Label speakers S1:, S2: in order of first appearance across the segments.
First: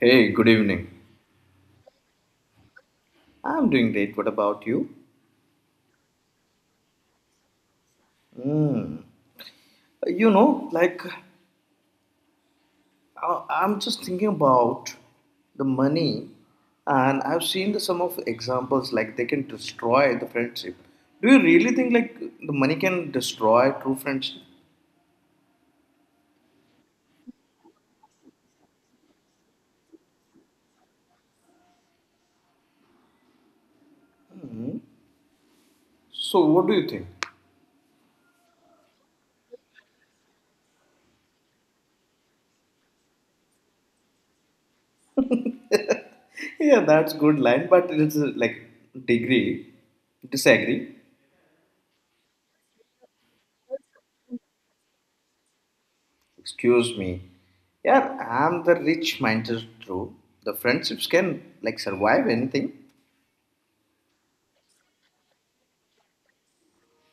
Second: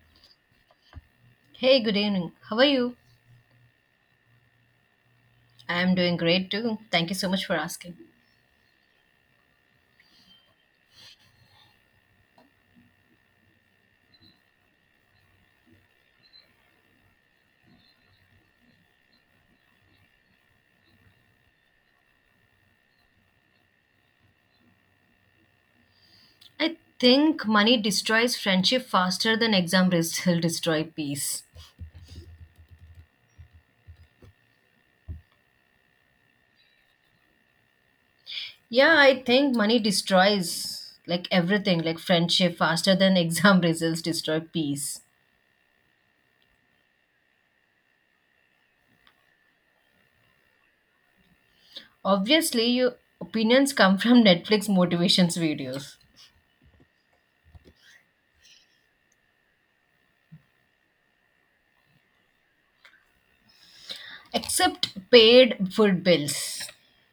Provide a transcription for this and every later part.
S1: Hey, good evening.
S2: Hey, good evening. How are you?
S1: I'm doing great. What about you?
S2: I am doing great too. Thank you so much for asking.
S1: Mm. Like I'm just thinking about the money, and I've seen some of the examples like they can destroy the friendship. Do you really think like the money can destroy true friendship?
S2: I think money destroys friendship faster than exam results will destroy peace.
S1: So, what do you think?
S2: Yeah, I think money destroys like everything, like friendship faster than exam results destroy peace.
S1: yeah, that's good line, but it's like degree disagree.
S2: Obviously, your opinions come from Netflix motivations videos,
S1: Excuse me. Yeah, I'm the rich mindset true. The friendships can like survive anything.
S2: except paid food bills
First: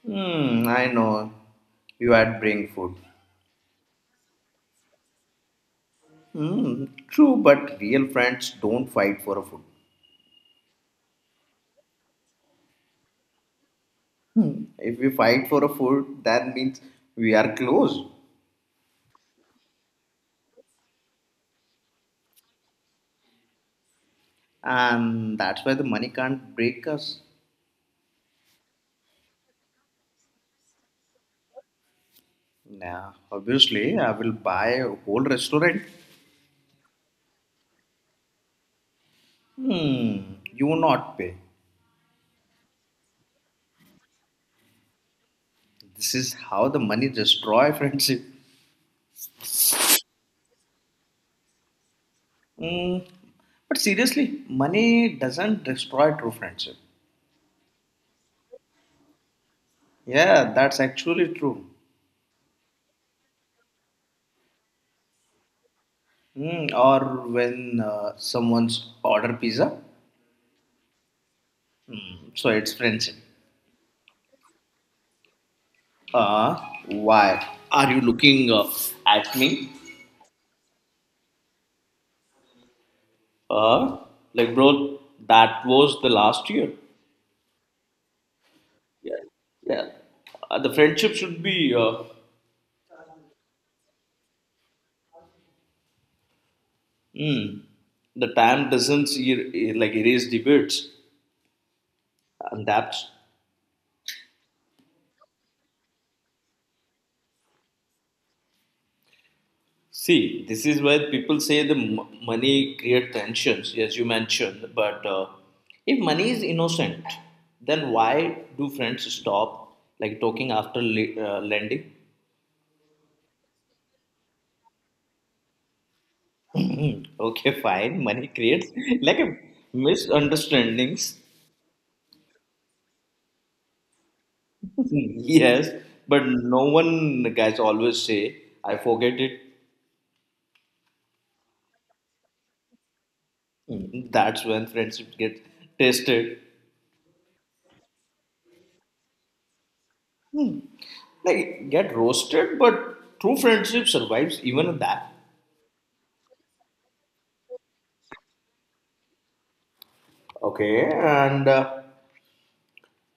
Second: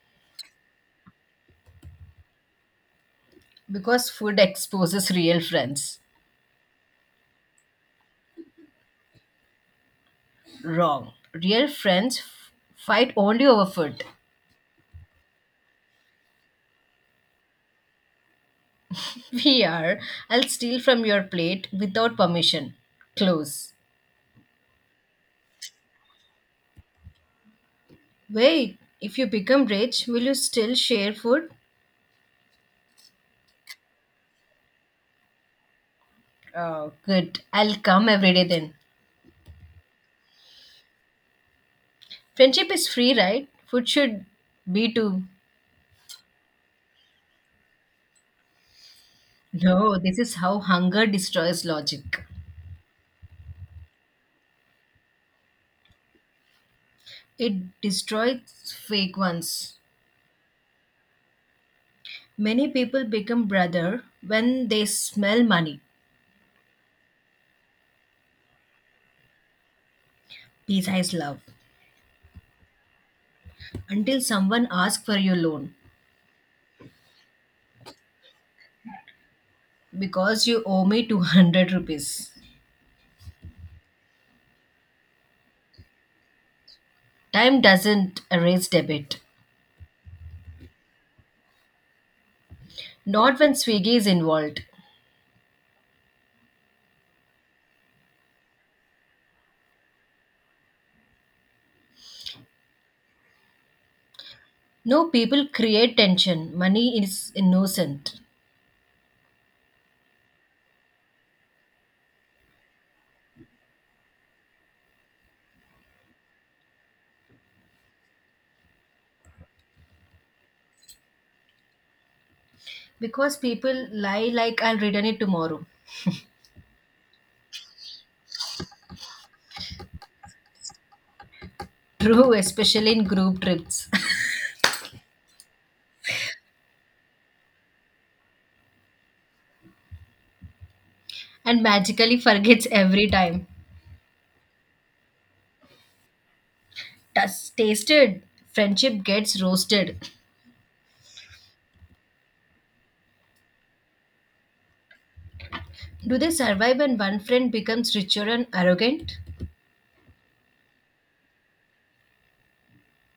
S1: Hmm, I know. You had bring food.
S2: because food exposes real friends.
S1: Hmm, true, but real friends don't fight for a food.
S2: Wrong. Real friends fight only over food.
S1: If we fight for a food, that means we are close.
S2: We are. I'll steal from your plate without permission. Close.
S1: And that's why the money can't break us.
S2: Wait, if you become rich, will you still share food?
S1: Yeah, obviously, I will buy a whole restaurant.
S2: Oh, good. I'll come every day then.
S1: Hmm, you will not pay.
S2: Friendship is free, right? Food should be too.
S1: This is how the money destroy friendship.
S2: No, this is how hunger destroys logic.
S1: Hmm, but seriously, money doesn't destroy true friendship.
S2: It destroys fake ones.
S1: Yeah, that's actually true.
S2: Many people become brother when they smell money.
S1: Mm, or when someone's order pizza,
S2: Besides love.
S1: mm, so it's friendship.
S2: Until someone asks for your loan
S1: Uh, why are you looking at me?
S2: because you owe me 200 rupees.
S1: Uh, like bro, that was the last year.
S2: Time doesn't erase
S1: Yeah,
S2: debit.
S1: yeah. The friendship should be.
S2: Not when Swiggy is involved.
S1: Mm, the time doesn't like erase debates, and that's
S2: No, people create tension. Money is innocent.
S1: See, this is where people say the money creates tensions, as you mentioned. But if money is innocent, then why do friends stop like talking after lending?
S2: Because people lie like I'll return it tomorrow.
S1: okay, fine. Money creates like a misunderstandings.
S2: True, especially in group trips.
S1: yes, but no one guys always say I forget it.
S2: And magically forgets every time.
S1: Mm, that's when friendship get tested,
S2: Tasted. Friendship gets roasted.
S1: like get roasted. But true friendship survives even that.
S2: Do they survive when one friend becomes richer and arrogant?
S1: Okay, and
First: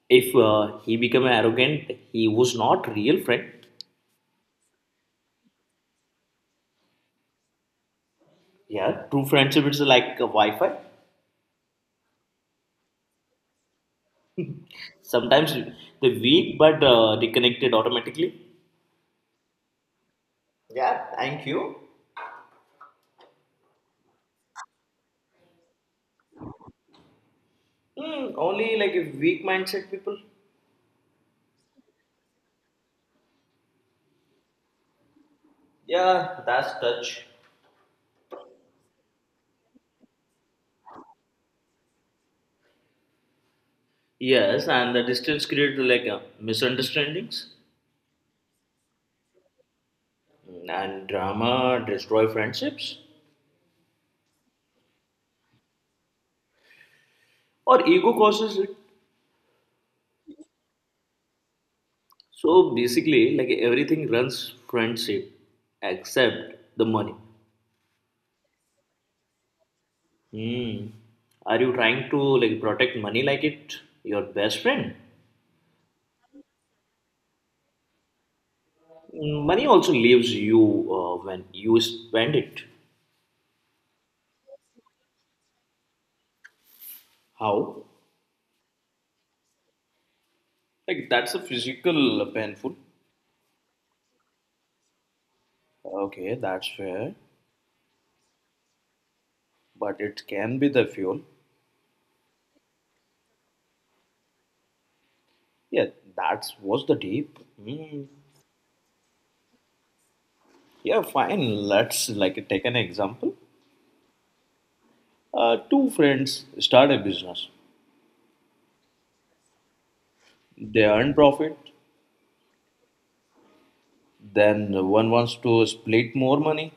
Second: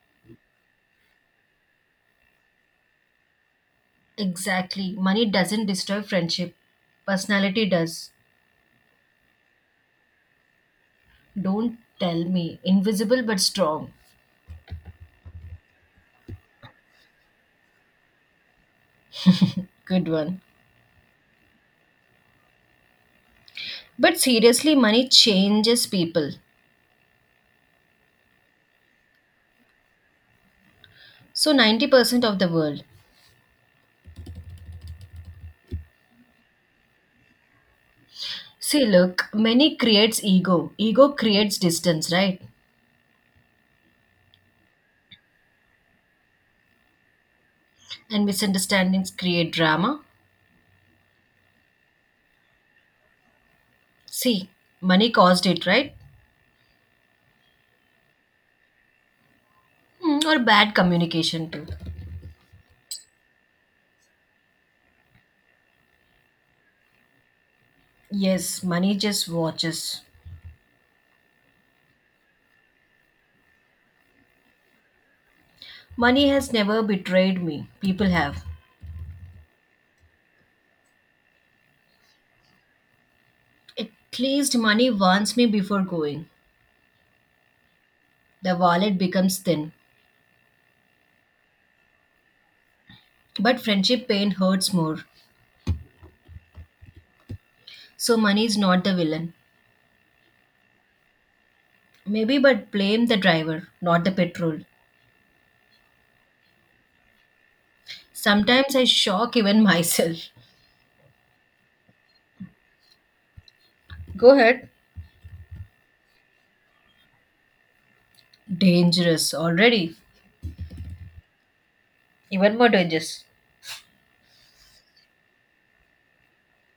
S1: if he become arrogant, he was not real friend.
S2: Exactly. Money doesn't destroy friendship. Personality does.
S1: Yeah, true friendship is like a Wi-Fi.
S2: Don't tell me. Invisible but strong.
S1: Sometimes they weak but they connected automatically.
S2: Good one.
S1: Yeah, thank you.
S2: But seriously, money changes people.
S1: Hmm, only like a weak mindset people.
S2: So 90% of the world.
S1: Yeah, that's touch.
S2: See, look, money creates ego. Ego creates distance, right?
S1: Yes, and the distance creates like misunderstandings.
S2: And misunderstandings create drama.
S1: Hmm, and drama destroy friendships.
S2: See, money caused it, right?
S1: Or ego causes it.
S2: Hmm, or bad communication, too.
S1: So basically, like everything runs friendship except the money.
S2: Yes, money just watches.
S1: Hmm. Are you trying to like protect money like it your best friend?
S2: Money has never betrayed me. People have.
S1: Mm, money also leaves you when you spend it.
S2: At least money warns me before going.
S1: How?
S2: The wallet becomes thin.
S1: Like that's a physical painful.
S2: But friendship pain hurts more.
S1: Okay, that's fair.
S2: So money is not the villain.
S1: But it can be the fuel.
S2: Maybe, but blame the driver, not the petrol.
S1: Yeah, that's was the deep. Hmm.
S2: Sometimes I shock even myself.
S1: Yeah, fine. Let's like take an example.
S2: Go ahead.
S1: Two friends start a business.
S2: Dangerous already.
S1: They earn profit,
S2: Even more dangerous.
S1: then one wants to split more money,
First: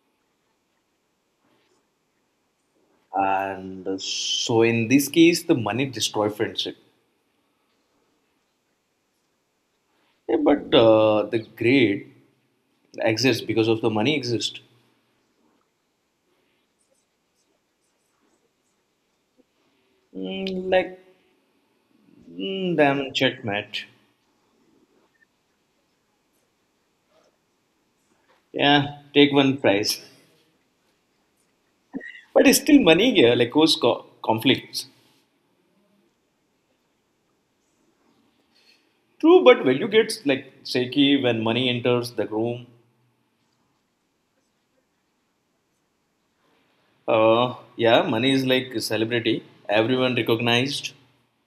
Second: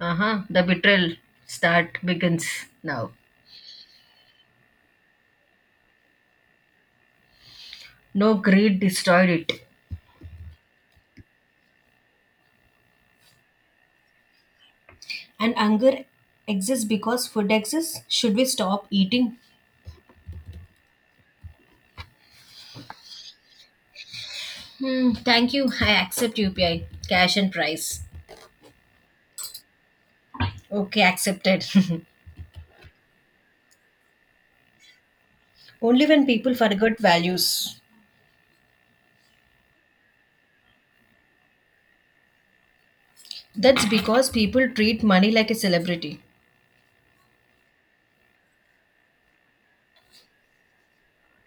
S2: Uh huh. The betrayal start begins now.
S1: and so in this case the money destroy friendship.
S2: No greed destroyed it.
S1: Yeah, but the greed exists because of the money exists.
S2: And hunger exists because food exists. Should we stop eating?
S1: Mm, like damn checkmate.
S2: Hmm. Thank you. I accept UPI. Cash and price.
S1: Yeah take one prize.
S2: Okay, accepted.
S1: but it's still money here like cause conflicts.
S2: Only when people forget values.
S1: True but value gets like shaky when money enters the room.
S2: That's because people treat money like a celebrity.
S1: Yeah money is like a celebrity, everyone recognized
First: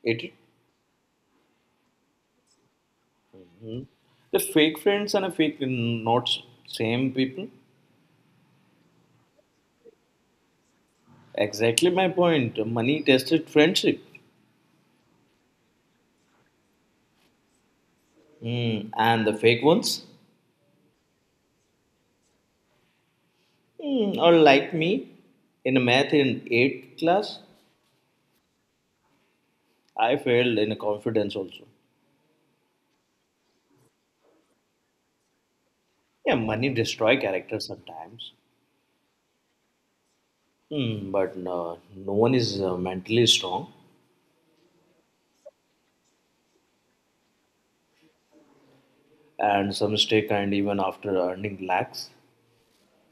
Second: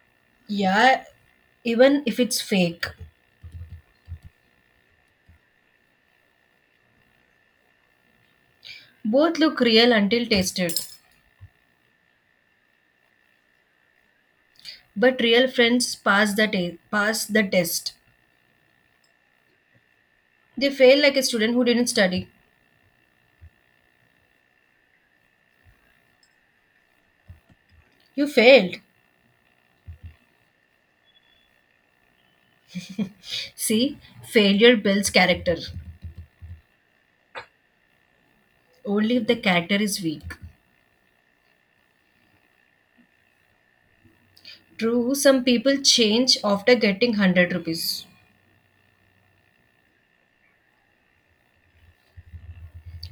S1: it.
S2: Yeah, even if it's fake.
S1: The fake friends and a fake not same people.
S2: Both look real until tasted.
S1: Exactly my point. Money tested friendship.
S2: But real friends pass the test.
S1: Hmm, and the fake ones.
S2: They fail like a student who didn't study.
S1: Hmm, are like me in a math in 8th class.
S2: You failed.
S1: I failed in confidence also.
S2: See, failure builds character.
S1: Yeah, money destroy character sometimes.
S2: Only if the character is weak.
S1: Hmm, but no, no one is mentally strong.
S2: True, some people change after getting 100 rupees.
S1: And some stay kind even after earning lakhs.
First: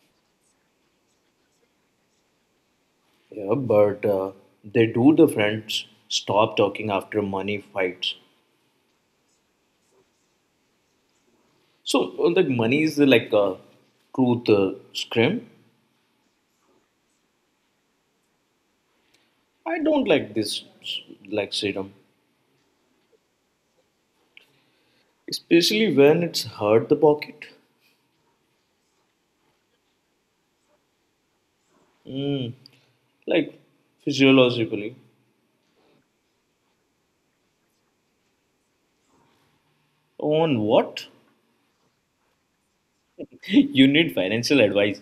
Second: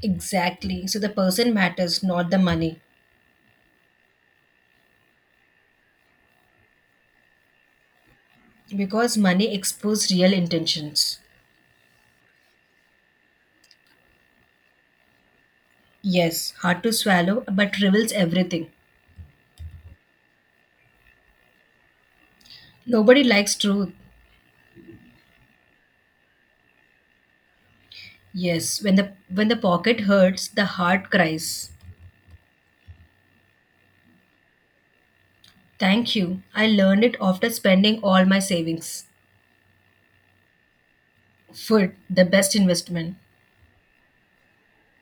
S2: Exactly. So the person matters, not the money.
S1: Yeah, but they do the friends stop talking after money fights.
S2: Because money exposes real intentions.
S1: So, like money is like a truth scrim.
S2: Yes, hard to swallow, but reveals everything.
S1: I don't like this, like serum,
S2: Nobody likes truth.
S1: especially when it's hurt the pocket.
S2: Yes, when the pocket hurts, the heart cries.
S1: Mm, like physiologically.
S2: Thank you. I learned it after spending all my savings.
S1: On what?
S2: Food, the best investment.
S1: you need financial advice.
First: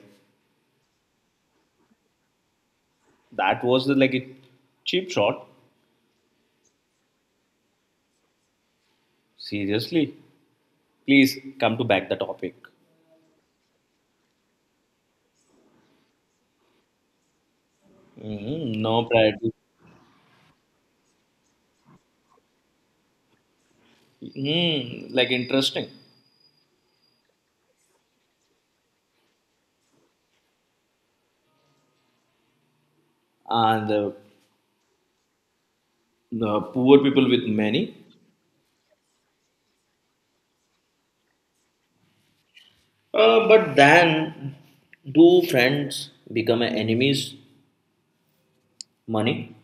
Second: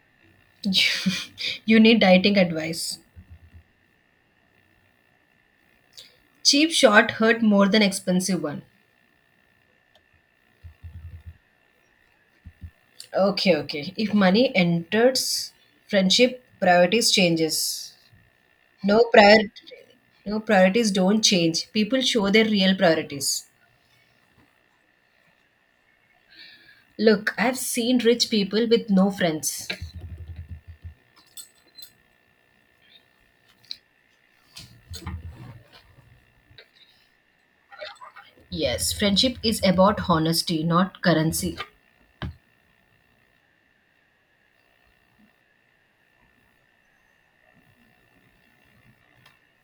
S2: You need dieting advice.
S1: That was the, like a cheap shot.
S2: Cheap shot hurt more than expensive one.
S1: Seriously, please come to back the topic.
S2: Okay, okay. If money enters, friendship priorities changes.
S1: Mm,
S2: No
S1: no
S2: prior
S1: priority.
S2: no priorities don't change. People show their real priorities.
S1: Mm, like interesting.
S2: Look, I've seen rich people with no friends.
S1: And the poor people with many.
S2: Yes, friendship is about honesty, not currency.
S1: But then, do friends become enemies? Money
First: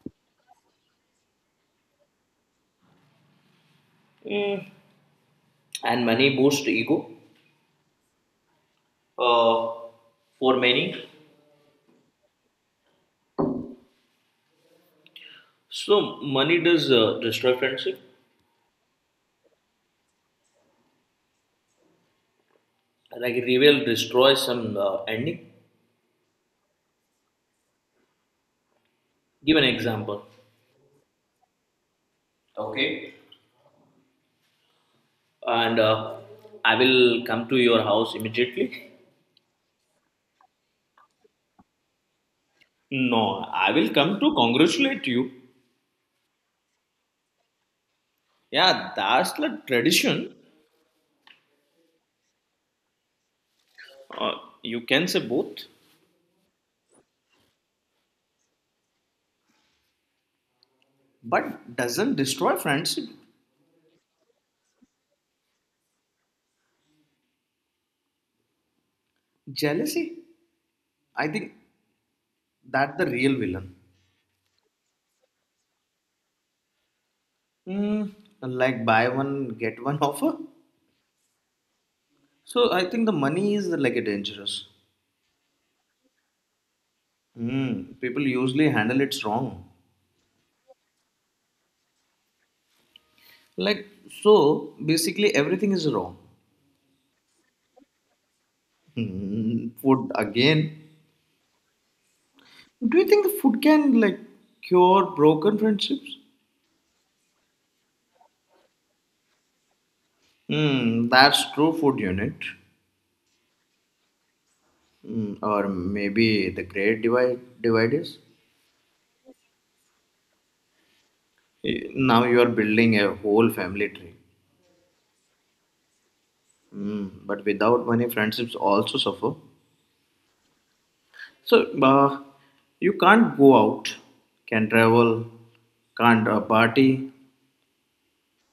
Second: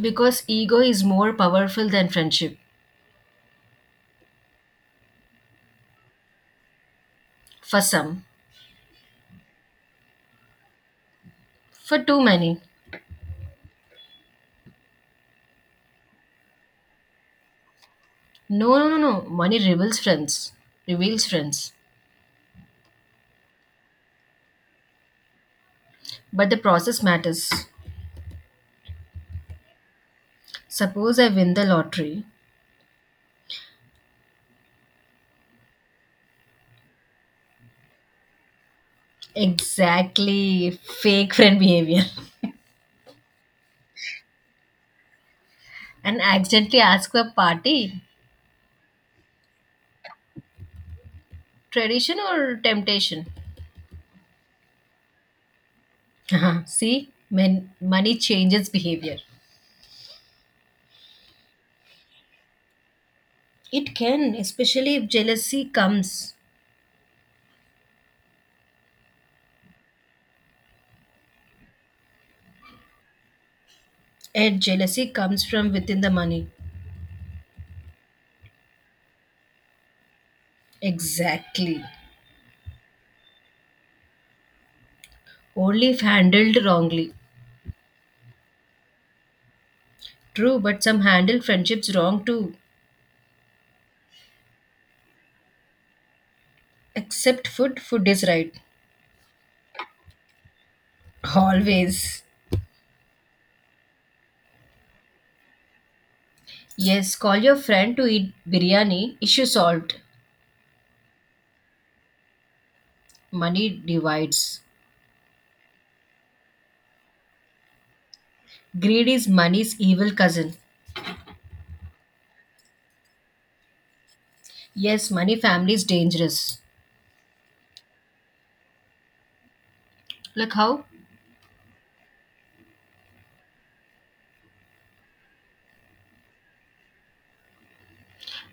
S2: Because ego is more powerful than friendship.
S1: Mm, and money boosts ego.
S2: For some.
S1: Uh, for many,
S2: For too many.
S1: so money does destroy friendship.
S2: No, no, no, no. Money reveals friends. Reveals friends.
S1: Like reveal destroys some ending.
S2: But the process matters.
S1: Give an example.
S2: Suppose I win the lottery.
S1: Okay. And I will come to your house immediately.
S2: Exactly. Fake friend behavior.
S1: No, I will come to congratulate you.
S2: And accidentally ask for a party.
S1: Yeah, that's the tradition.
S2: Tradition or temptation?
S1: Uh, you can say both,
S2: See, men, money changes behavior.
S1: but doesn't destroy friendship.
S2: It can, especially if jealousy comes.
S1: Jealousy? I think that the real villain.
S2: And jealousy comes from within the money.
S1: Hmm, like buy one get one offer.
S2: Exactly.
S1: So I think the money is like a dangerous.
S2: Only if handled wrongly.
S1: Hmm, people usually handle it wrong.
S2: True, but some handle friendships wrong too.
S1: Like so, basically everything is wrong.
S2: Except food, food is right.
S1: Hmm, food again.
S2: Always.
S1: Do you think the food can like cure broken friendships?
S2: Yes, call your friend to eat biryani. Issue solved.
S1: Hmm, that's true. Food unit,
S2: Money divides.
S1: hmm, or maybe the great divide dividers.
S2: Greed is money's evil cousin.
S1: Eh, now you are building a whole family tree.
S2: Yes, money family is dangerous.
S1: Mm, but without money, friendships also suffer.
S2: Like how?
S1: So you can't go out, can't travel, can't party.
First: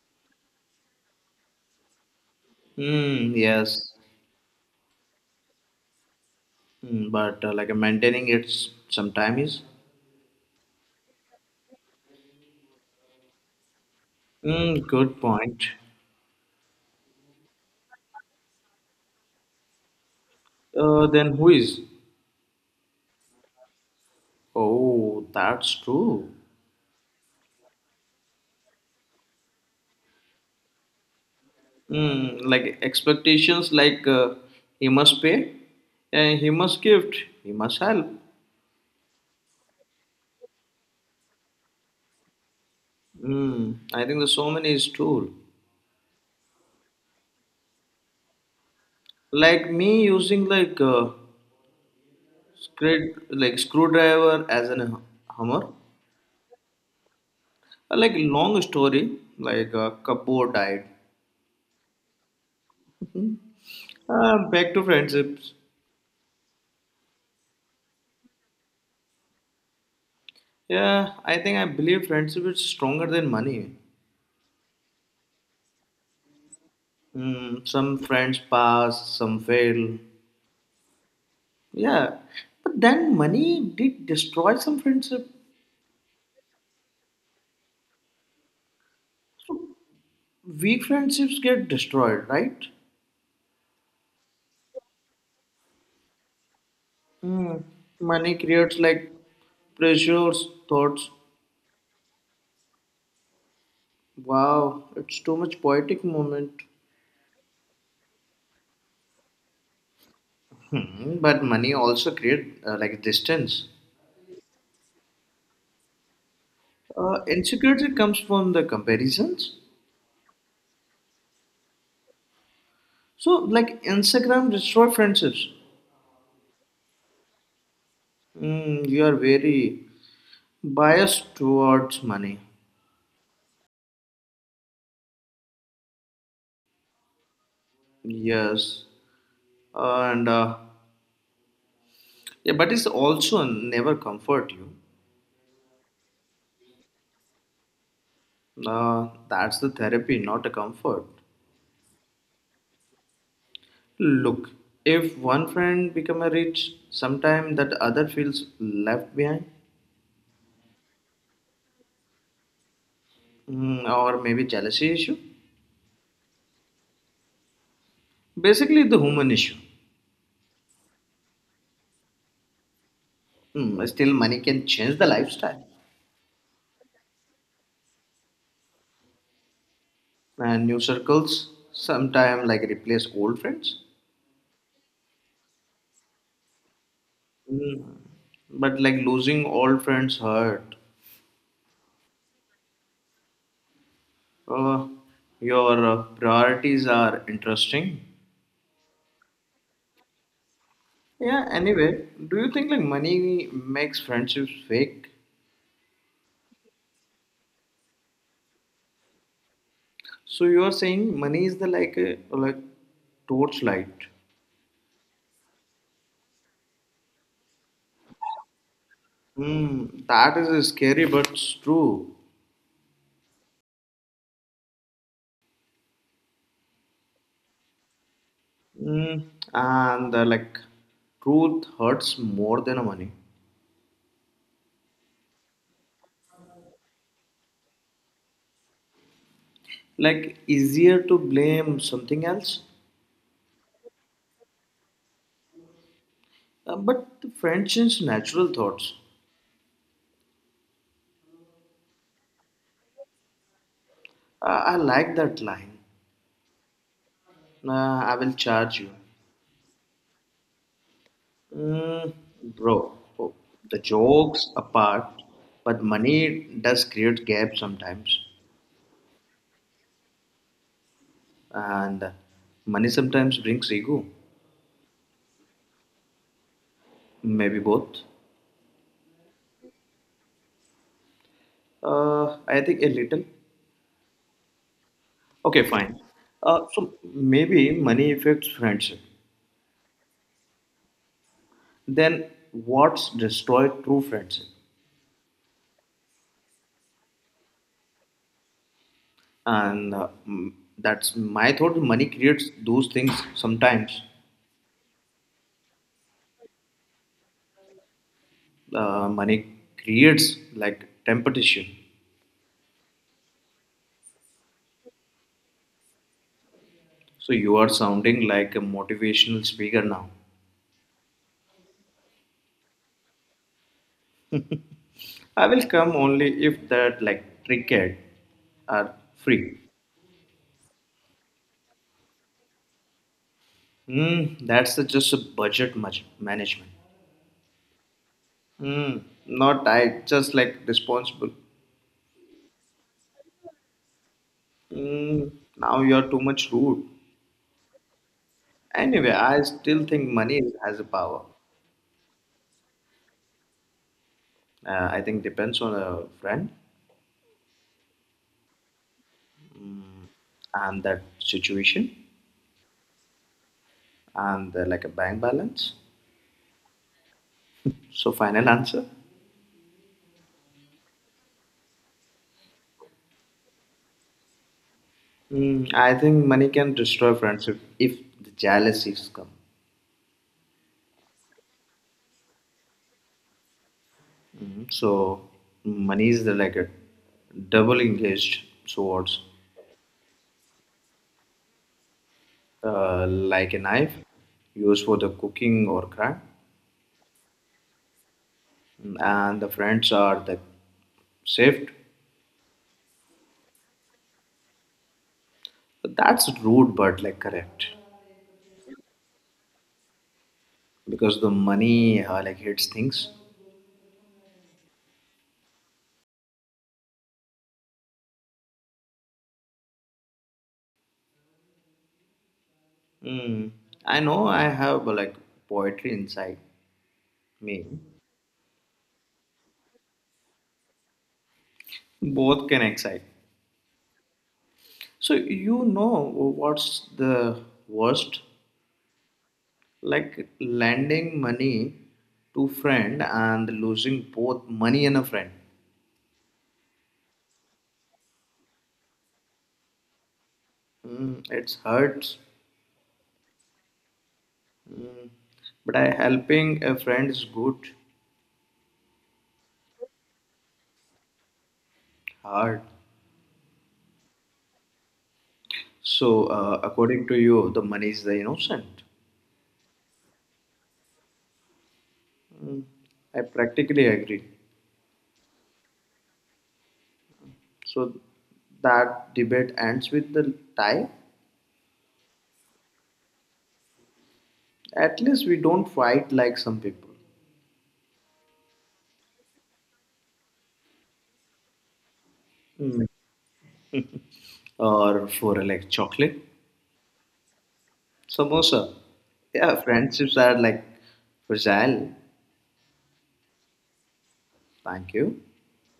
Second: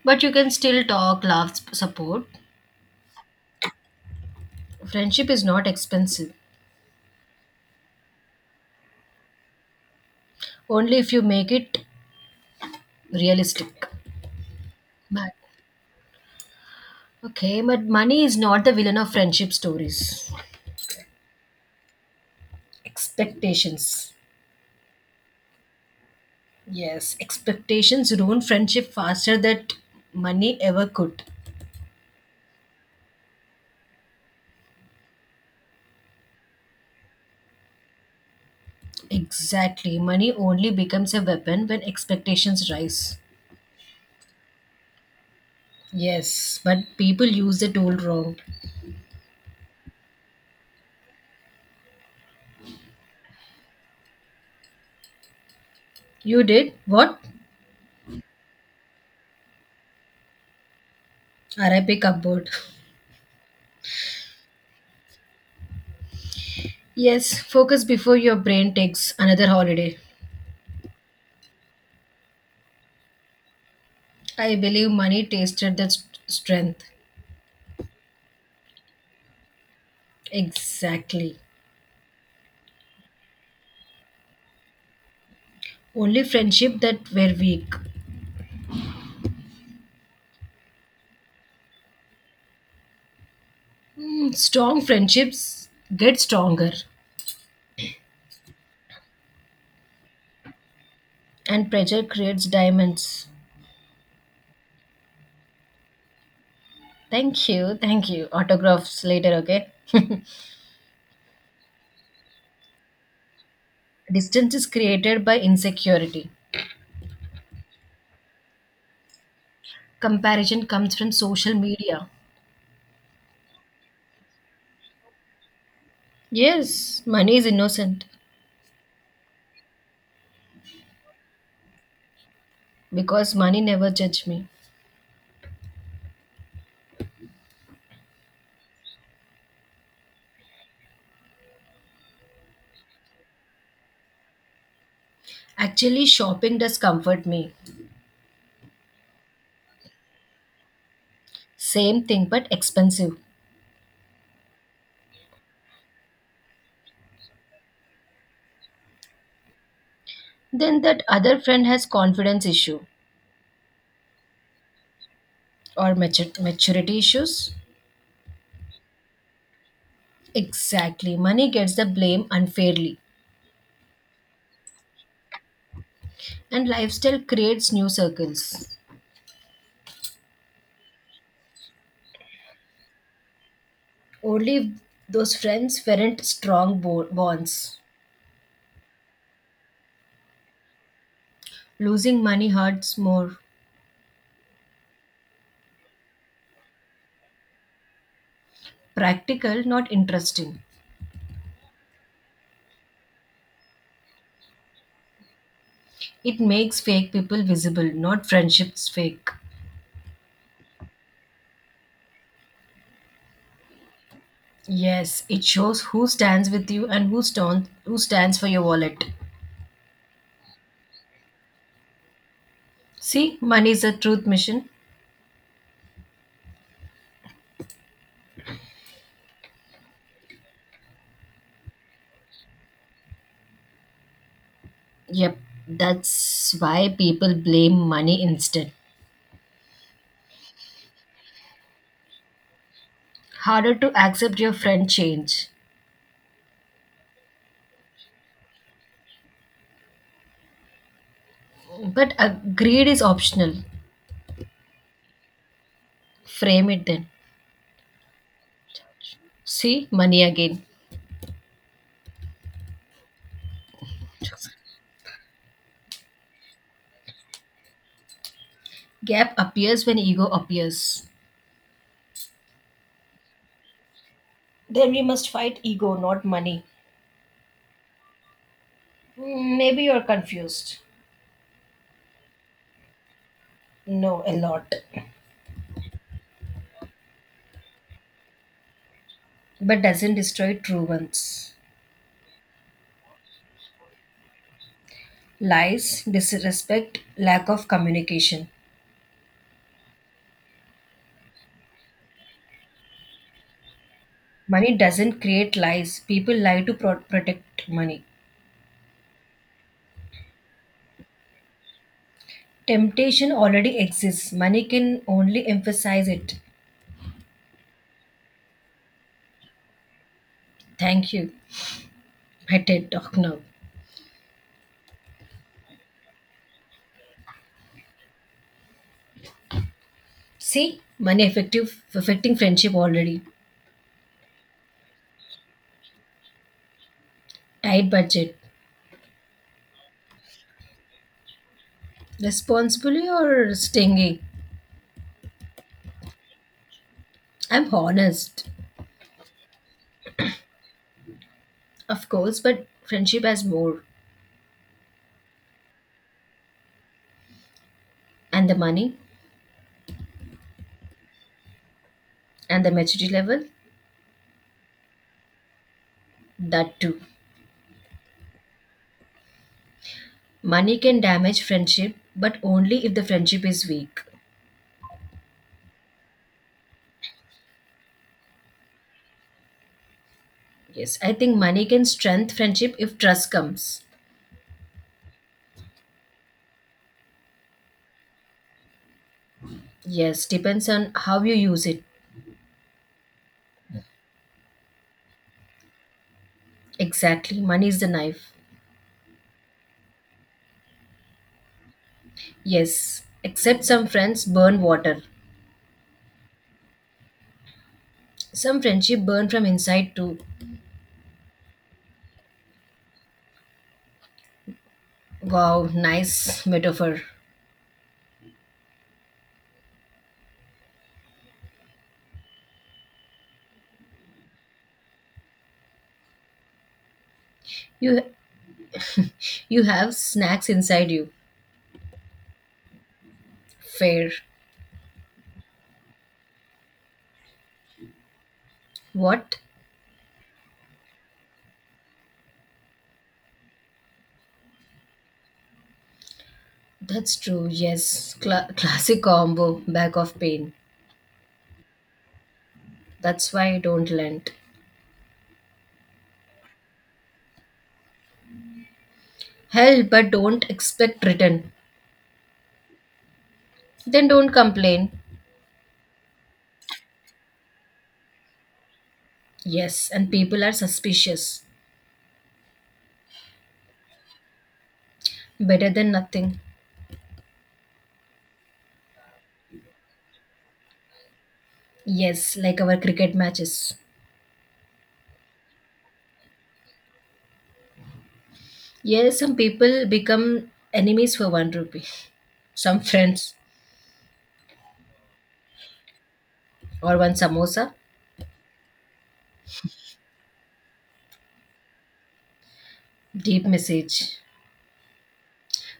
S2: But you can still talk, laugh, support.
S1: Mm, yes,
S2: Friendship is not expensive.
S1: mm, but like maintaining it sometimes.
S2: Only if you make it realistic.
S1: Mm, good
S2: Bye.
S1: point.
S2: Okay, but money is not the villain of friendship stories.
S1: Then who is?
S2: Expectations.
S1: Oh, that's true.
S2: Yes, expectations ruin friendship faster than money ever could.
S1: Mm, like expectations, like he must pay, and he must gift, he must help.
S2: Exactly. Money only becomes a weapon when expectations rise.
S1: Mm, I think there's so many is tool.
S2: Yes, but people use the tool wrong.
S1: Like me using like great like screwdriver as an hammer.
S2: You did? What?
S1: Like long story like kapoor died.
S2: RIP cupboard.
S1: Back to friendships.
S2: Yes, focus before your brain takes another holiday.
S1: Yeah, I think I believe friendship is stronger than money.
S2: I believe money tasted that strength.
S1: Mm, some friends pass some fail.
S2: Exactly.
S1: Yeah but then money did destroy some friendship.
S2: Only friendship that were weak.
S1: So weak friendships get destroyed right.
S2: Strong friendships get stronger,
S1: Mm, money creates like pressures thoughts.
S2: and pressure creates diamonds.
S1: Wow it's too much poetic moment.
S2: Thank you, thank you. Autographs later, okay?
S1: Hmm, but money also create like distance.
S2: Distance is created by insecurity.
S1: Insecurity comes from the comparisons.
S2: Comparison comes from social media.
S1: So like Instagram destroy friendships.
S2: Yes, money is innocent
S1: Mm, you are very biased towards money.
S2: because money never judged me.
S1: Yes, and yeah, but it's also never comfort you.
S2: Actually, shopping does comfort me.
S1: That's the therapy, not a comfort.
S2: Same thing but expensive.
S1: Look, if one friend become a rich, sometime that other feels left behind.
S2: Then that other friend has confidence issue
S1: Mm, or maybe jealousy issue.
S2: or maturity issues.
S1: Basically, the human issue.
S2: Exactly, money gets the blame unfairly.
S1: Mm, still, money can change the lifestyle,
S2: And lifestyle creates new circles.
S1: and new circles sometimes like replace old friends.
S2: Only if those friends weren't strong bonds.
S1: Mm. But like losing old friends hurt.
S2: Losing money hurts more.
S1: Uh, your priorities are interesting.
S2: Practical, not interesting.
S1: Yeah. Anyway, do you think like money makes friendships fake?
S2: It makes fake people visible, not friendships fake.
S1: So you are saying money is the like a like torchlight.
S2: Yes, it shows who stands with you and who stands for your wallet.
S1: Mm, that is scary, but it's true.
S2: See, money is a truth mission.
S1: Mm, and like truth hurts more than money.
S2: Yep, that's why people blame money instead.
S1: Like easier to blame something else.
S2: Harder to accept your friend change.
S1: But the friend change natural thoughts.
S2: But greed is optional.
S1: I like that line.
S2: Frame it then.
S1: I will charge you.
S2: See, money again.
S1: Mm, bro, oh, the jokes apart, but money does create gap sometimes.
S2: Gap appears when ego appears.
S1: And money sometimes brings ego.
S2: Then we must fight ego, not money.
S1: Maybe both.
S2: Maybe you're confused.
S1: I think a little.
S2: No, a lot.
S1: Okay, fine. So maybe money affects friendship.
S2: But doesn't destroy true ones.
S1: Then what's destroyed true friendship?
S2: Lies, disrespect, lack of communication.
S1: And mm, that's my thought money creates those things sometimes.
S2: Money doesn't create lies. People lie to protect money.
S1: Money creates like temptation.
S2: Temptation already exists. Money can only emphasize it.
S1: So you are sounding like a motivational speaker now.
S2: Thank you. My TED talk now.
S1: I will come only if that like trickhead are free.
S2: See, money effective affecting friendship already.
S1: Hmm, that's the, just a budget much management.
S2: Tight budget.
S1: Hmm, not I, just like responsible.
S2: Responsibly or stingy?
S1: Hmm. Now you are too much rude.
S2: I'm honest.
S1: Anyway, I still think money has a power.
S2: Of course, but friendship has more.
S1: I think depends on a friend.
S2: And the money
S1: And that situation.
S2: and the maturity level,
S1: And like a bank balance.
S2: that too.
S1: So final answer.
S2: Money can damage friendship, but only if the friendship is weak.
S1: Mm, I think money can destroy friendship if the jealousies come.
S2: Yes, I think money can strengthen friendship if trust comes.
S1: Mhm. So money is the, like a double engaged swords,
S2: Yes, depends on how you use it.
S1: like a knife used for the cooking or crime,
S2: Exactly, money is the knife.
S1: and the friends are the saved.
S2: Yes, except some friends burn water.
S1: That's rude, but like correct.
S2: Some friendship burn from inside too.
S1: Because the money like hits things.
S2: Wow, nice metaphor.
S1: Mm. I know I have like poetry inside me.
S2: You You have snacks inside you.
S1: Both can excite.
S2: Fair.
S1: So you know what's the worst?
S2: What?
S1: Like lending money to friend and losing both money and a friend.
S2: That's true. Yes. Classic combo. Back of pain.
S1: Mm, it hurts.
S2: That's why I don't lend.
S1: Mm, but I helping a friend is good,
S2: Hell, but don't expect return.
S1: hard.
S2: Then don't complain.
S1: So according to you, the money is the innocent.
S2: Yes, and people are suspicious.
S1: Mm, I practically agree.
S2: Better than nothing.
S1: So that debate ends with the tie.
S2: Yes, like our cricket matches.
S1: At least we don't fight like some people.
S2: Yes, some people become enemies for one rupee. Some
S1: Mm.
S2: friends
S1: Or for like chocolate,
S2: or one samosa.
S1: samosa. Yeah, friendships are like fragile.
S2: Deep message.
S1: Thank you.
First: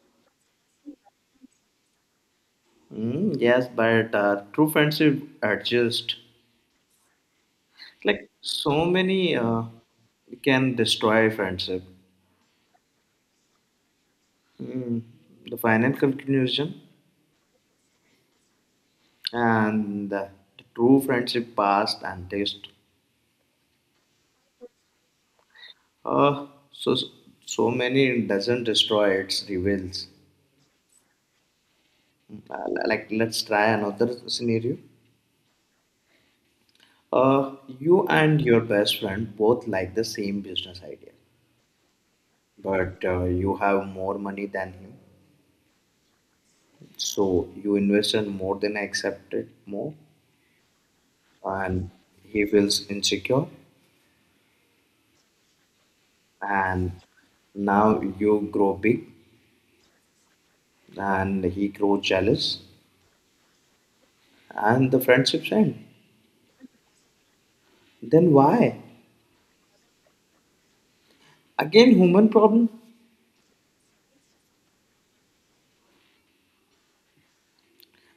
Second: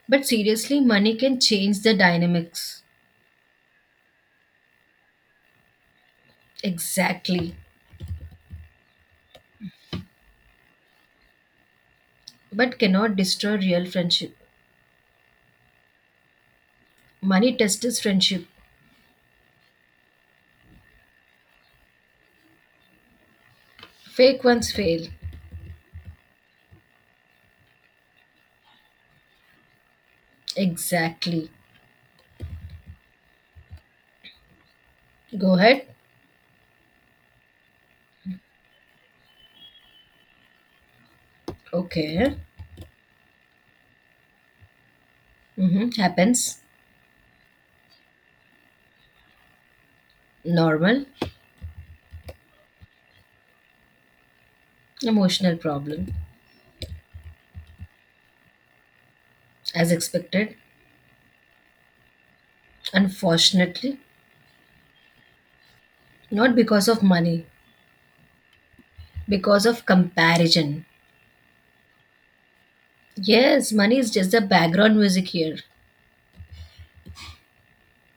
S2: But seriously, money can change the dynamics.
S1: Mm, yes, but true friendship adjust.
S2: Exactly.
S1: Like so many can destroy friendship.
S2: But cannot destroy real friendship.
S1: Mm, the final conclusion
S2: Money tests friendship.
S1: and the true friendship past and taste.
S2: Fake ones fail.
S1: So so many doesn't destroy its reveals.
S2: Exactly.
S1: Uh, like let's try another scenario.
S2: Go ahead.
S1: Uh, you and your best friend both like the same business idea,
S2: Okay.
S1: but you have more money than him.
S2: Mm-hmm. Happens.
S1: So you invested more than I accepted more,
S2: Normal.
S1: and he feels insecure.
S2: Emotional problem.
S1: And now you grow big,
S2: As expected.
S1: and he grows jealous,
S2: Unfortunately,
S1: and the friendships end.
S2: not because of money,
S1: Then why?
S2: because of comparison.
S1: Again, human problem.
S2: Yes, money is just the background music here.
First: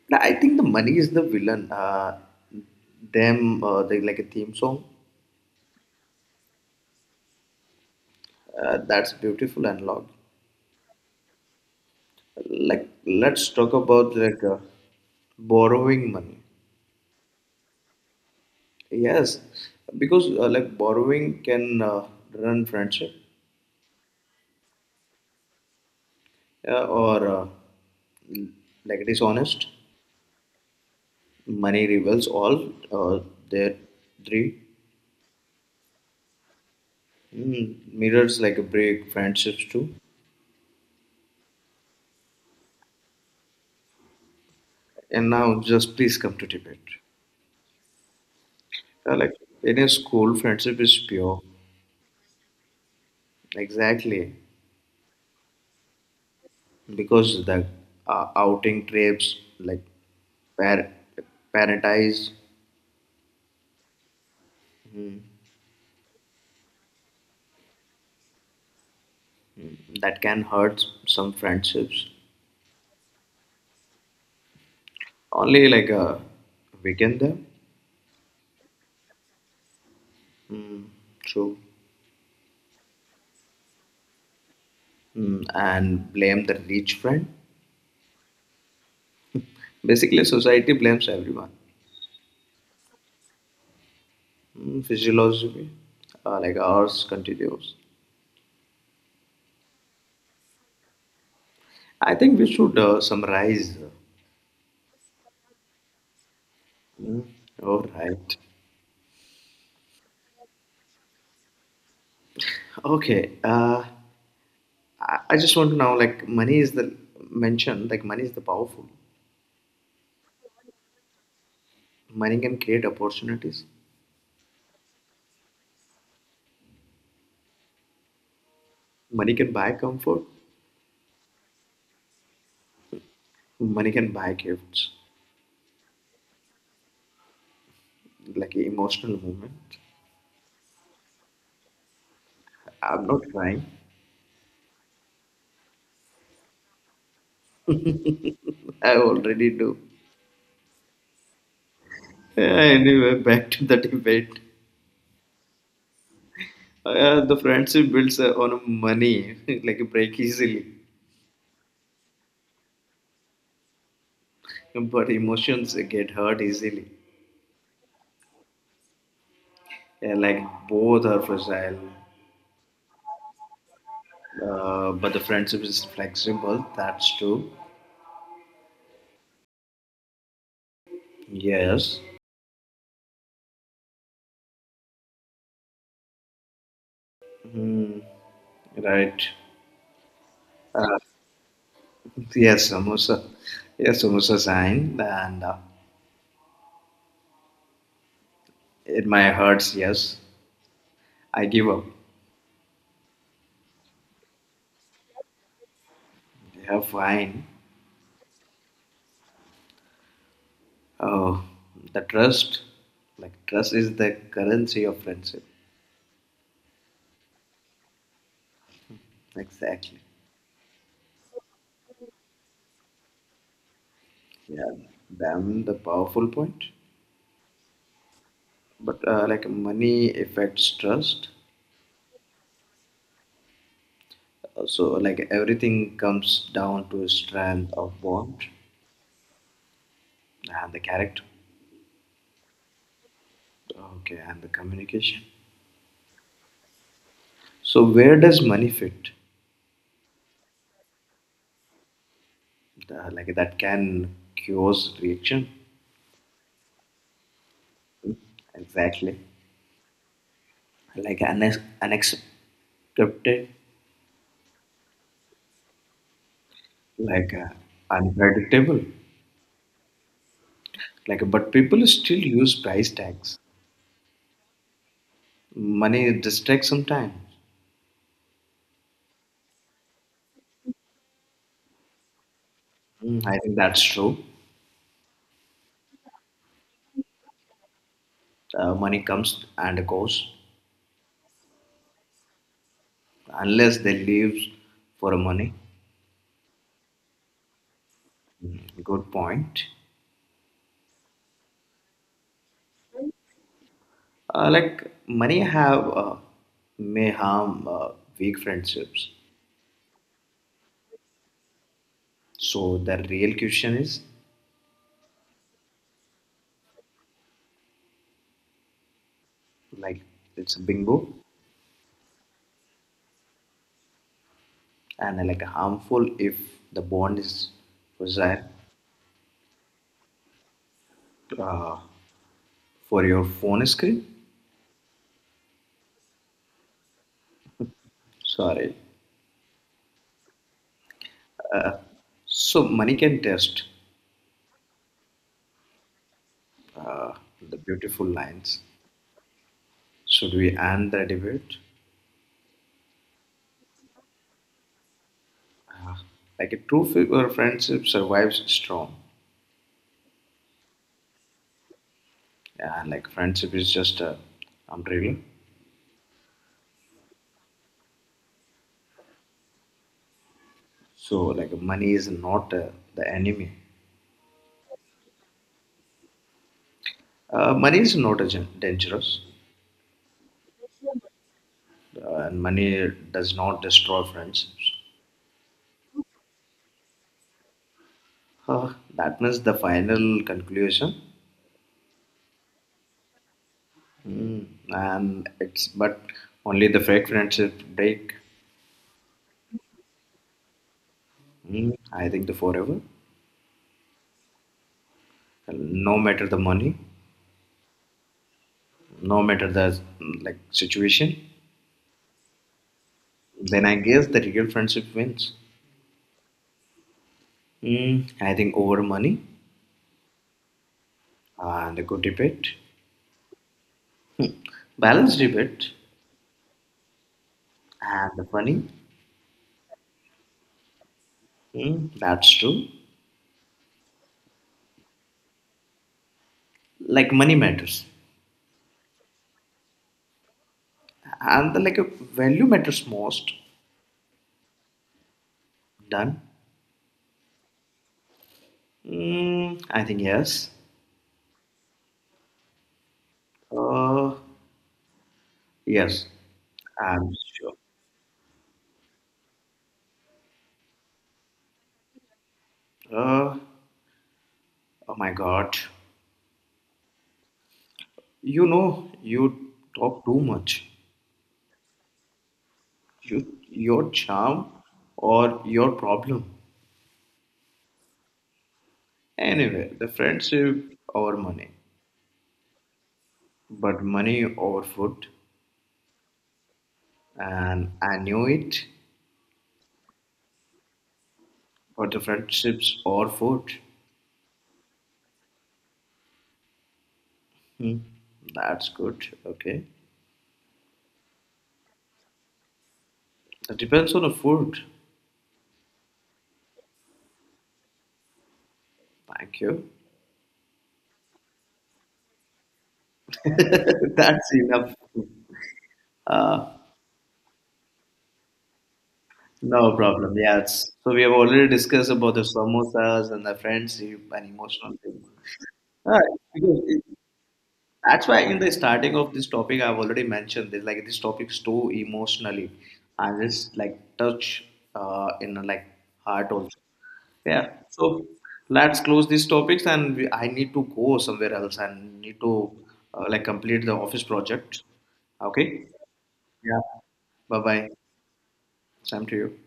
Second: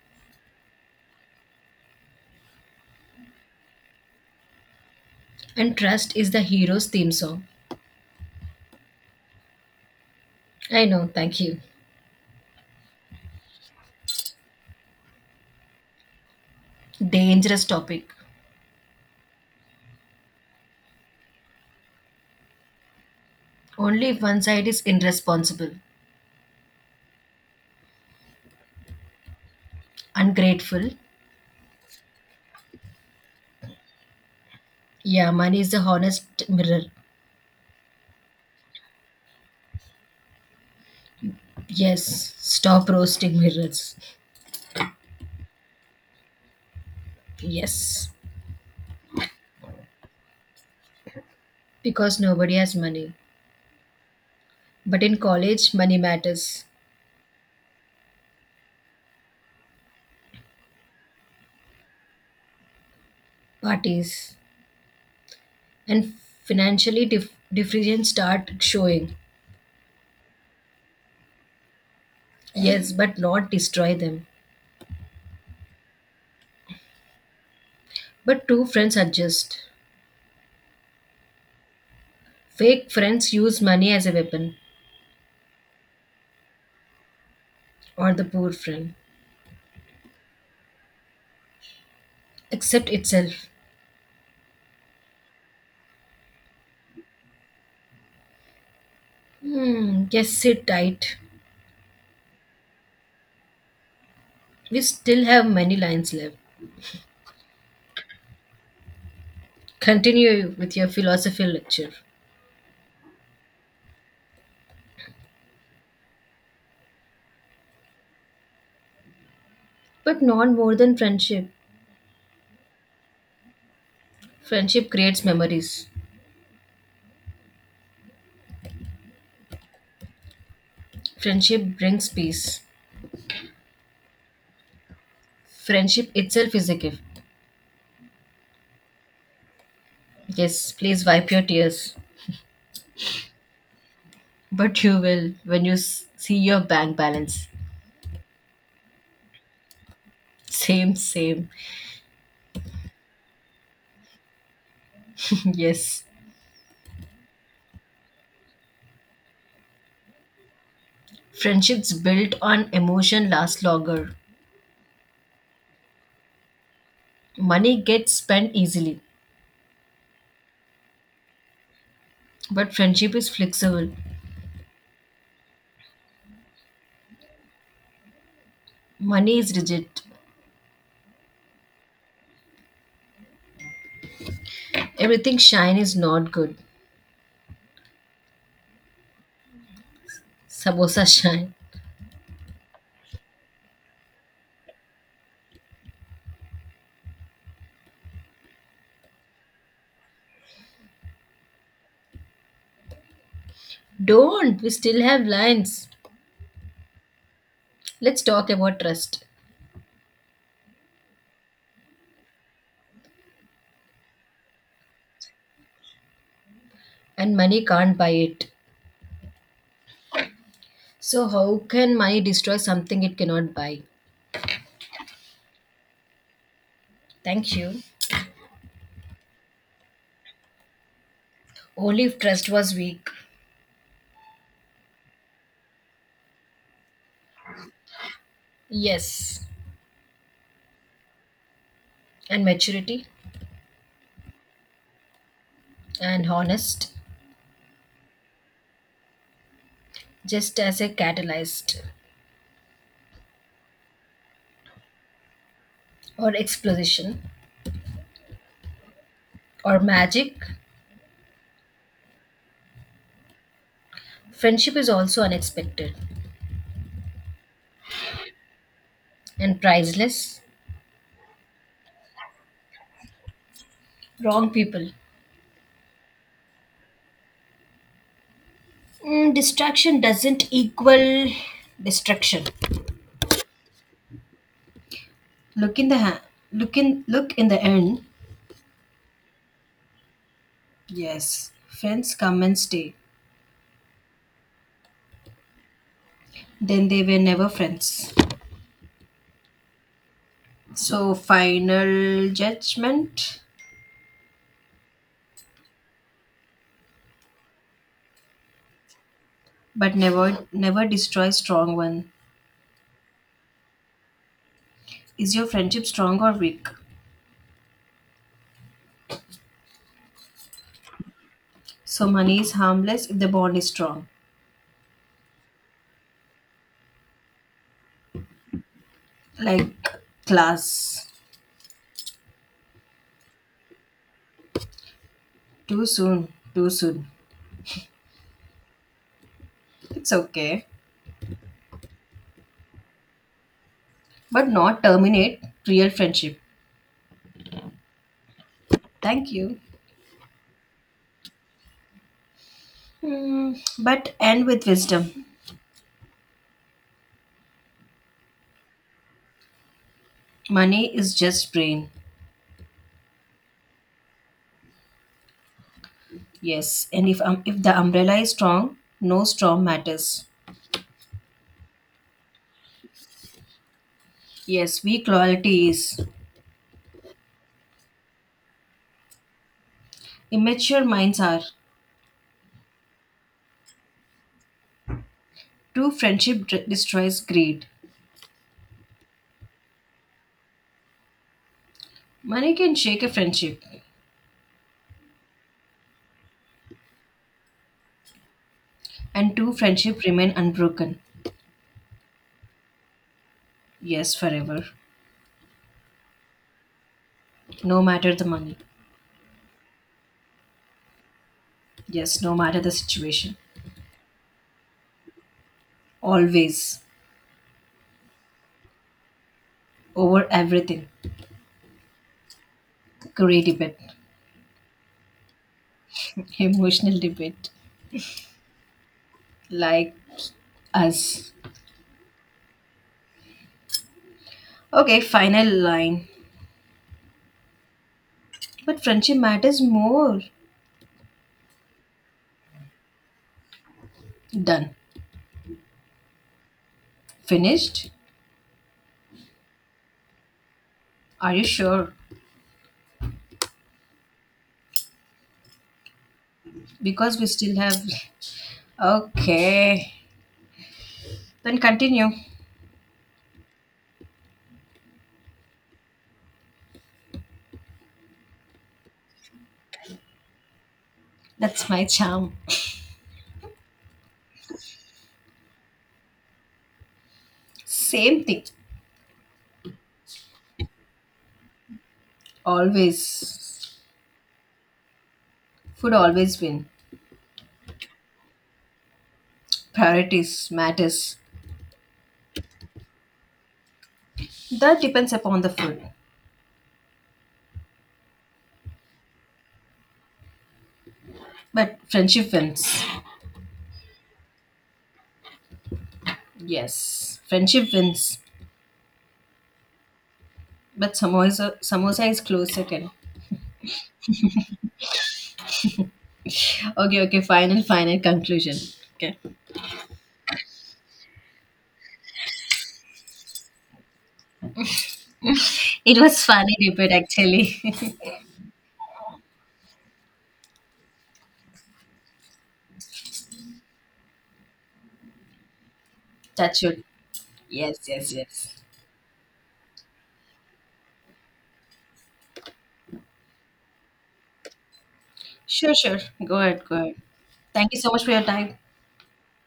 S1: Nah, I think the money is the villain. Them, they like a theme song.
S2: And trust is the hero's theme song.
S1: That's beautiful and loud.
S2: I know, thank you.
S1: Like, let's talk about like borrowing money.
S2: Dangerous topic.
S1: Yes, because like borrowing can run friendship.
S2: Only if one side is irresponsible.
S1: Or like dishonest.
S2: Ungrateful.
S1: Money reveals all their three.
S2: Yeah, money is the honest mirror.
S1: Mm, mirrors like a break friendships too.
S2: Yes, stop roasting mirrors.
S1: And now, just please come to Tibet.
S2: Yes,
S1: Like in a school, friendship is pure.
S2: because nobody has money.
S1: Exactly,
S2: But in college, money matters.
S1: because the outing trips, like par- paradise,
S2: Parties and financially difference start showing.
S1: that can hurt some friendships.
S2: Yes, but not destroy them.
S1: Only like weaken them,
S2: But two friends adjust.
S1: true,
S2: Fake friends use money as a weapon,
S1: mm, and blame the rich friend.
S2: or the poor friend.
S1: Basically, society blames everyone.
S2: Accept itself.
S1: Mm, physiology, like ours, continues.
S2: Hmm, yes, sit tight.
S1: I think we should summarize.
S2: We still have many lines left.
S1: Mm, all right.
S2: Continue with your philosophy lecture.
S1: Okay. I just want to know like money is the mention like money is the powerful.
S2: But not more than friendship.
S1: Money can create opportunities.
S2: Friendship creates memories.
S1: Money can buy comfort.
S2: Friendship brings peace.
S1: Money can buy gifts
S2: Friendship itself is a gift.
S1: like emotional moment.
S2: Yes, please wipe your tears.
S1: I'm not crying.
S2: But you will when you see your bank balance.
S1: I already do.
S2: Same, same.
S1: Yeah, anyway, back to the debate.
S2: Yes.
S1: The friendship builds on money, like break easily,
S2: Friendships built on emotion last longer.
S1: but emotions get hurt easily.
S2: Money gets spent easily,
S1: Yeah, like both are fragile,
S2: but friendship is flexible.
S1: but the friendship is flexible. That's true.
S2: Money is rigid.
S1: Yes.
S2: Everything shine is not good.
S1: Hmm, right. Uh,
S2: Samosa shine.
S1: yes, samosa. Yes, samosa sign. And it my hurts. Yes, I give up.
S2: Don't, we still have lines.
S1: They are fine.
S2: Let's talk about trust.
S1: Oh, the trust. Like trust is the currency of friendship.
S2: And money can't buy it.
S1: Exactly.
S2: So, how can money destroy something it cannot buy?
S1: Yeah. Damn the powerful point.
S2: Thank you.
S1: But like money affects trust.
S2: Only if trust was weak.
S1: So like everything comes down to strength of bond
S2: Yes.
S1: and the character.
S2: And maturity
S1: Okay, and the communication.
S2: and honest,
S1: So where does money fit?
S2: just as a catalyst
S1: The, like that can cause reaction.
S2: or explosion
S1: Exactly.
S2: or magic.
S1: Like unaccepted.
S2: Friendship is also unexpected
S1: Like unpredictable.
S2: and priceless.
S1: Like but people still use price tags.
S2: Wrong people.
S1: Money distracts sometimes.
S2: Distraction doesn't equal destruction.
S1: Mm, I think that's true.
S2: Look in the ha- look in the end.
S1: Money comes and goes.
S2: Yes, friends come and stay.
S1: Unless they leave for money.
S2: Then they were never friends.
S1: Mm, good point.
S2: So final judgment,
S1: Like money have may harm weak friendships.
S2: but never never destroy strong one.
S1: So the real question is
S2: Is your friendship strong or weak?
S1: like it's a bingo.
S2: So money is harmless if the bond is strong.
S1: And like harmful if the bond is desired.
S2: Like class.
S1: uh, for your phone screen.
S2: Too soon, too soon.
S1: Sorry.
S2: It's okay,
S1: So money can test.
S2: but not terminate real friendship.
S1: uh, the beautiful lines.
S2: Thank you.
S1: Should we end the debate?
S2: Hmm, but end with wisdom.
S1: Like a true fi- or friendship survives strong.
S2: Money is just brain.
S1: And like friendship is just a umbrella.
S2: Yes, and if the umbrella is strong, no storm matters.
S1: So like money is not the enemy.
S2: Yes, weak loyalty is.
S1: Money is not a dangerous.
S2: Immature minds are.
S1: And money does not destroy friendships.
S2: True friendship destroys greed.
S1: Huh, that means the final conclusion.
S2: Money can shake a friendship,
S1: Mm, and it's but only the fake friendship break.
S2: and true friendship remain unbroken.
S1: Mm, I think the forever.
S2: Yes, forever.
S1: Well, no matter the money,
S2: No matter the money.
S1: no matter the like situation,
S2: Yes, no matter the situation.
S1: then I guess the real friendship wins.
S2: Always.
S1: Mm, I think over money
S2: Over everything.
S1: and a good debate,
S2: Great debate.
S1: balanced debate,
S2: Emotional debate.
S1: and the money.
S2: Like us.
S1: Mm, that's true.
S2: Okay, final line.
S1: Like money matters,
S2: But friendship matters more.
S1: and the, like value matters most.
S2: Done.
S1: Done.
S2: Finished?
S1: Mm, I think yes.
S2: Are you sure?
S1: Uh, yes, I'm
S2: Because we
S1: sure.
S2: still have. Okay, then continue.
S1: Uh, oh my God. You talk too much.
S2: That's my charm.
S1: You, your charm or your problem.
S2: Same thing.
S1: Anyway, the friendship over money,
S2: Always.
S1: but money over food.
S2: Food always win.
S1: And I knew it,
S2: Priorities matters.
S1: but the friendships over food.
S2: That depends upon the food.
S1: Hmm, that's good. Okay.
S2: But friendship wins.
S1: It depends on the food.
S2: Yes, friendship wins.
S1: Thank you.
S2: But samosa, samosa is close second.
S1: That's enough. Uh,
S2: Okay, okay, final, final conclusion. Okay.
S1: No problem. Yeah. It's, so we have already discussed about the samosas and the friendship and emotional thing.
S2: It
S1: Uh,
S2: was funny
S1: because
S2: debate actually.
S1: that's why in the starting of this topic, I've already mentioned this. Like this topic is too emotionally, and it's like touch in the, like heart also.
S2: Touch wood.
S1: Yeah.
S2: Yes,
S1: So
S2: yes, yes.
S1: let's close these topics, and we, I need to go somewhere else and need to like complete the office project. Okay.
S2: Sure, sure. Go
S1: Yeah.
S2: ahead, go ahead.
S1: Bye bye.
S2: Thank you so much for your time.
S1: Same to you.